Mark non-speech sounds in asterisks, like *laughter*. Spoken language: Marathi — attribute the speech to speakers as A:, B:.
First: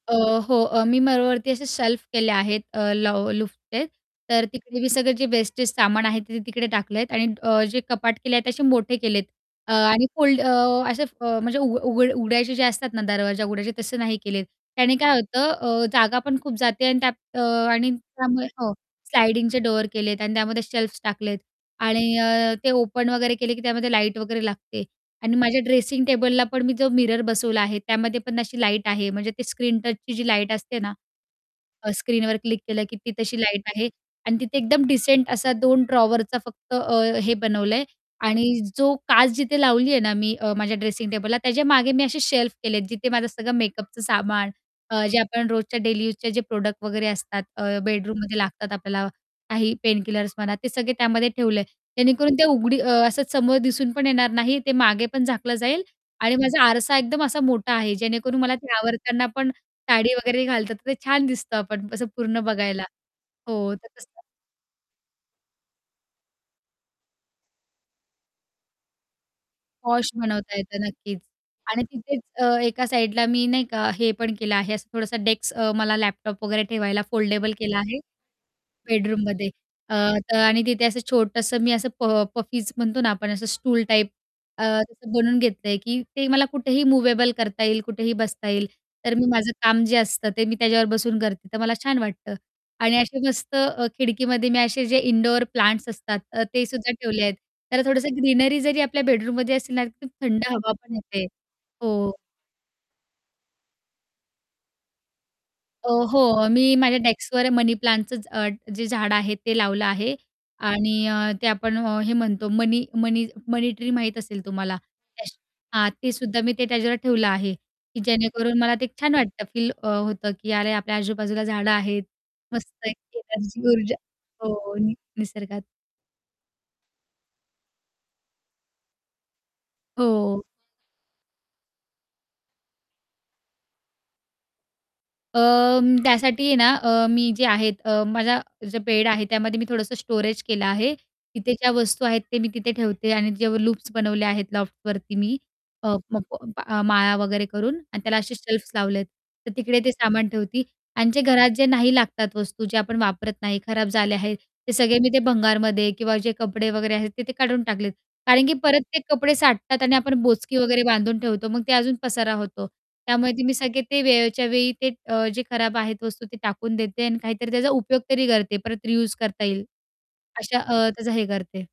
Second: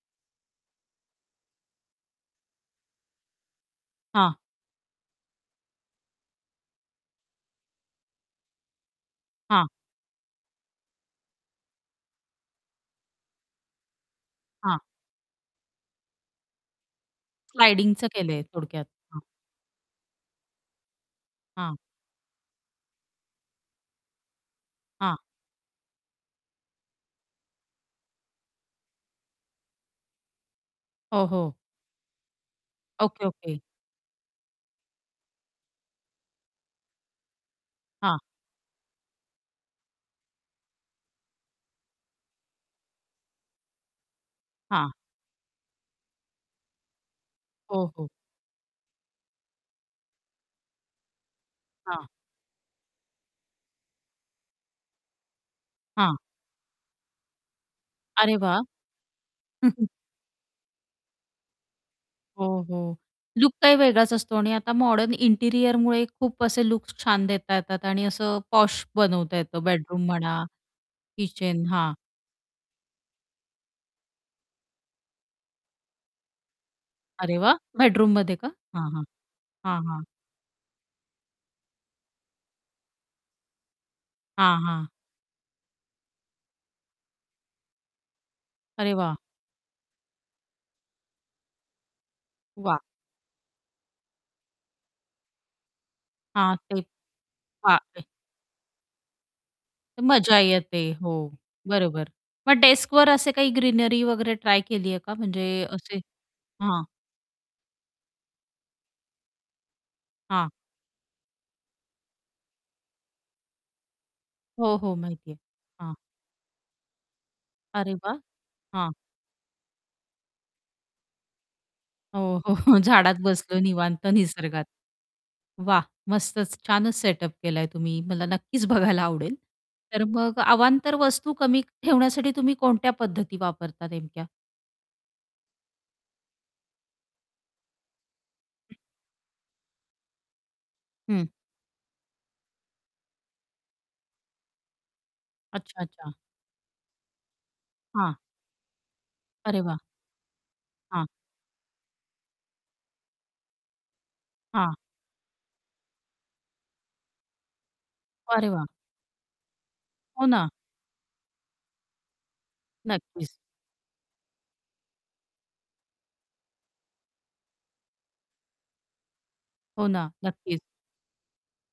A: अ, हो अ, मी माळावरती असे शेल्फ केले आहेत, अ, ल लाॅफ्टचे
B: हां.
A: तर तिकडे मी सगळे जे वेस्टेज सामान आहे ते तिकडे टाकले आहेत, आणि अ, जे कपाट केले आहेत. ते असे मोठे केले आहेत
B: हां
A: अ, आणि फुल्ड अ, असे म्हणजे अ, उघड उघड उघडायचे जे असतात ना, दरवाजे उघडायचे, तसं नाही केलेत.
B: हां.
A: त्याने काय होतं? अ, जागा पण खूप जाते, आणि त्यात, अ, आणि
B: स्लाइडिंगचं केलंय
A: त्यामुळे हो,
B: थोडक्यात. हां.
A: स्लाइडिंगचे डोअर केलेत, आणि त्यामध्ये शेल्फ्स टाकलेत,
B: हां.
A: आणि अ, ते ओपन वगैरे केले की त्यामध्ये लाईट वगैरे लागते,
B: हां.
A: आणि माझ्या ड्रेसिंग टेबलला पण मी जो मिरर बसवला आहे. त्यामध्ये पण अशी लाईट आहे, म्हणजे ते स्क्रीन टचची जी लाईट असते ना
B: हो, हो.
A: अ, स्क्रीनवर क्लिक केलं, की ती
B: ओके,
A: तशी
B: ओके.
A: लाईट आहे, आणि तिथे एकदम डिसेंट असा 2 ड्रॉवरचा फक्त अ हे बनवलंय,
B: हां.
A: आणि जो काच जिथे लावलीये ना मी. अ, माझ्या ड्रेसिंग टेबलला त्याच्या मागे, मी असे शेल्फ केलेत. जिथे माझं सगळं मेकअपचं सामान
B: हां.
A: अ, जे आपण रोजच्या डेली यूजचे जे प्रॉडक्ट वगैरे, असतात. अ,
B: हो, हो.
A: बेडरूममध्ये लागतात आपल्याला काही पेन किलर्स म्हणा, ते सगळे त्यामध्ये ठेवलं आहे.
B: हां.
A: जेणेकरून ते उघडी असं समोर दिसून पण येणार नाही. ते मागे पण झाकलं जाईल,
B: हां.
A: आणि माझा आरसा एकदम असा मोठा आहे.
B: अरे
A: जेणेकरून मला
B: वाह!
A: ते आवरताना पण,
B: *chuckles*
A: साडी वगैरे घालतात तर ते छान दिसतं आपण, असं पूर्ण
B: हो,
A: बघायला.
B: हो. लूक
A: हो,
B: काही
A: तर
B: वेगळाच
A: तसं.
B: असतो, आणि आता मॉडर्न इंटिरियरमुळे खूप असे लूक्स छान देता येतात, आणि असं पाॅश बनवता येतं बेडरूम
A: पाॅश
B: म्हणा,
A: बनवता येतं नक्कीच,
B: किचन,
A: आणि
B: हां.
A: तिथेच अ, एका साइडला मी नाही का, हे पण केलं आहे. असं थोडासा डेस्क अ, मला लॅपटॉप वगैरे ठेवायला
B: अरे
A: फोल्डेबल
B: वाह!
A: केला आहे.
B: बेडरूम मध्ये का? हां, हां,
A: बेडरूममध्ये
B: हां,
A: अ,
B: हां.
A: तर, आणि तिथे असं छोटंसं मी असं प पफीज म्हणतो ना आपण, असं स्टूल टाईप
B: हां,
A: अ,
B: हां.
A: असं बनवून घेतलंय, की ते मला कुठेही मूव्हेबल करता येईल, कुठेही बसता येईल.
B: अरे
A: तर
B: वाह!
A: मी माझं काम जे असतं ते मी त्याच्यावर बसून करते. तर मला छान वाटतं,
B: वाह!
A: आणि असे मस्त खिडकीमध्ये मी असे जे इंडोअर प्लांट्स असतात अ,
B: हां,
A: ते
B: ते.
A: सुद्धा ठेवले आहेत.
B: हां,
A: त्याला
B: ते.
A: थोडसं ग्रीनरी जरी आपल्या बेडरूममध्ये असेल ना, तर खूप
B: मजा
A: थंड हवा
B: येते.
A: पण
B: हो,
A: येते.
B: बरोबर.
A: हो,
B: मग डेस्कवर असे काही ग्रीनरी वगैरे ट्राय केली आहे का? म्हणजे
A: अ,
B: असे,
A: हो, मी
B: हां.
A: माझ्या डेस्कवर मनी प्लांटचं अ, जे झाड आहे ते लावलं आहे,
B: हां.
A: आणि अ, ते आपण हे म्हणतो मनी मनी मनी ट्री माहीत असेल
B: हो,
A: तुम्हाला.
B: हो, माहिती आहे.
A: हां,
B: हां.
A: तेसुद्धा मी ते त्याच्यावर ठेवलं आहे,
B: अरे
A: की
B: वाह!
A: जेणेकरून मला ते
B: हां.
A: छान वाटतं. फील अ, होतं, की अरे! आपल्या आजूबाजूला झाडं आहेत,
B: हो, हो,
A: मस्त
B: हो.
A: आहे
B: झाडात
A: एक
B: बसलो
A: एनर्जी ऊर्जा.
B: निवांत, निसर्गात.
A: हो, निसर्गात.
B: वाह! मस्तच, छानच! सेटअप केलाय तुम्ही, मला नक्कीच बघायला आवडेल तर मग
A: हो.
B: अवांतर वस्तू कमी ठेवण्यासाठी तुम्ही कोणत्या पद्धती वापरता नेमक्या?
A: अ, त्यासाठी आहे ना अ, मी जे आहेत, माझा जो बेड आहे, त्यामध्ये मी थोडंसं स्टोरेज केलं आहे.
B: हं.
A: तिथे ज्या वस्तू आहेत ते मी तिथे ठेवते, आणि जे लूप्स बनवले आहेत लॉफ्टवरती मी
B: अच्छा,
A: अ-अ
B: अच्छा.
A: म माळा वगैरे करून आणि
B: हां.
A: त्याला असे शेल्फ्स लावले आहेत. तर
B: अरे
A: तिकडे
B: वाह!
A: ते सामान ठेवते,
B: हां.
A: आणि जे घरात जे नाही लागतात वस्तू जे आपण वापरत नाही, खराब झाले आहेत.
B: हां.
A: ते सगळे मी ते भंगारमध्ये किंवा जे कपडे वगैरे आहेत ते ते काढून टाकलेत, कारण
B: अरे
A: की
B: वाह!
A: परत ते कपडे साठतात आणि आपण
B: हो ना.
A: बोचकी वगैरे बांधून ठेवतो, मग ते अजून पसारा होतो. त्यामुळे
B: नक्कीच.
A: ते मी सगळे ते वेळच्या वेळी, ते जे अ, खराब आहेत वस्तू ते टाकून देते, आणि काहीतरी त्याचा उपयोग तरी करते. परत रियूज करता येईल,
B: हो ना,
A: अशा
B: नक्कीच.
A: अ, त्याचा हे करते.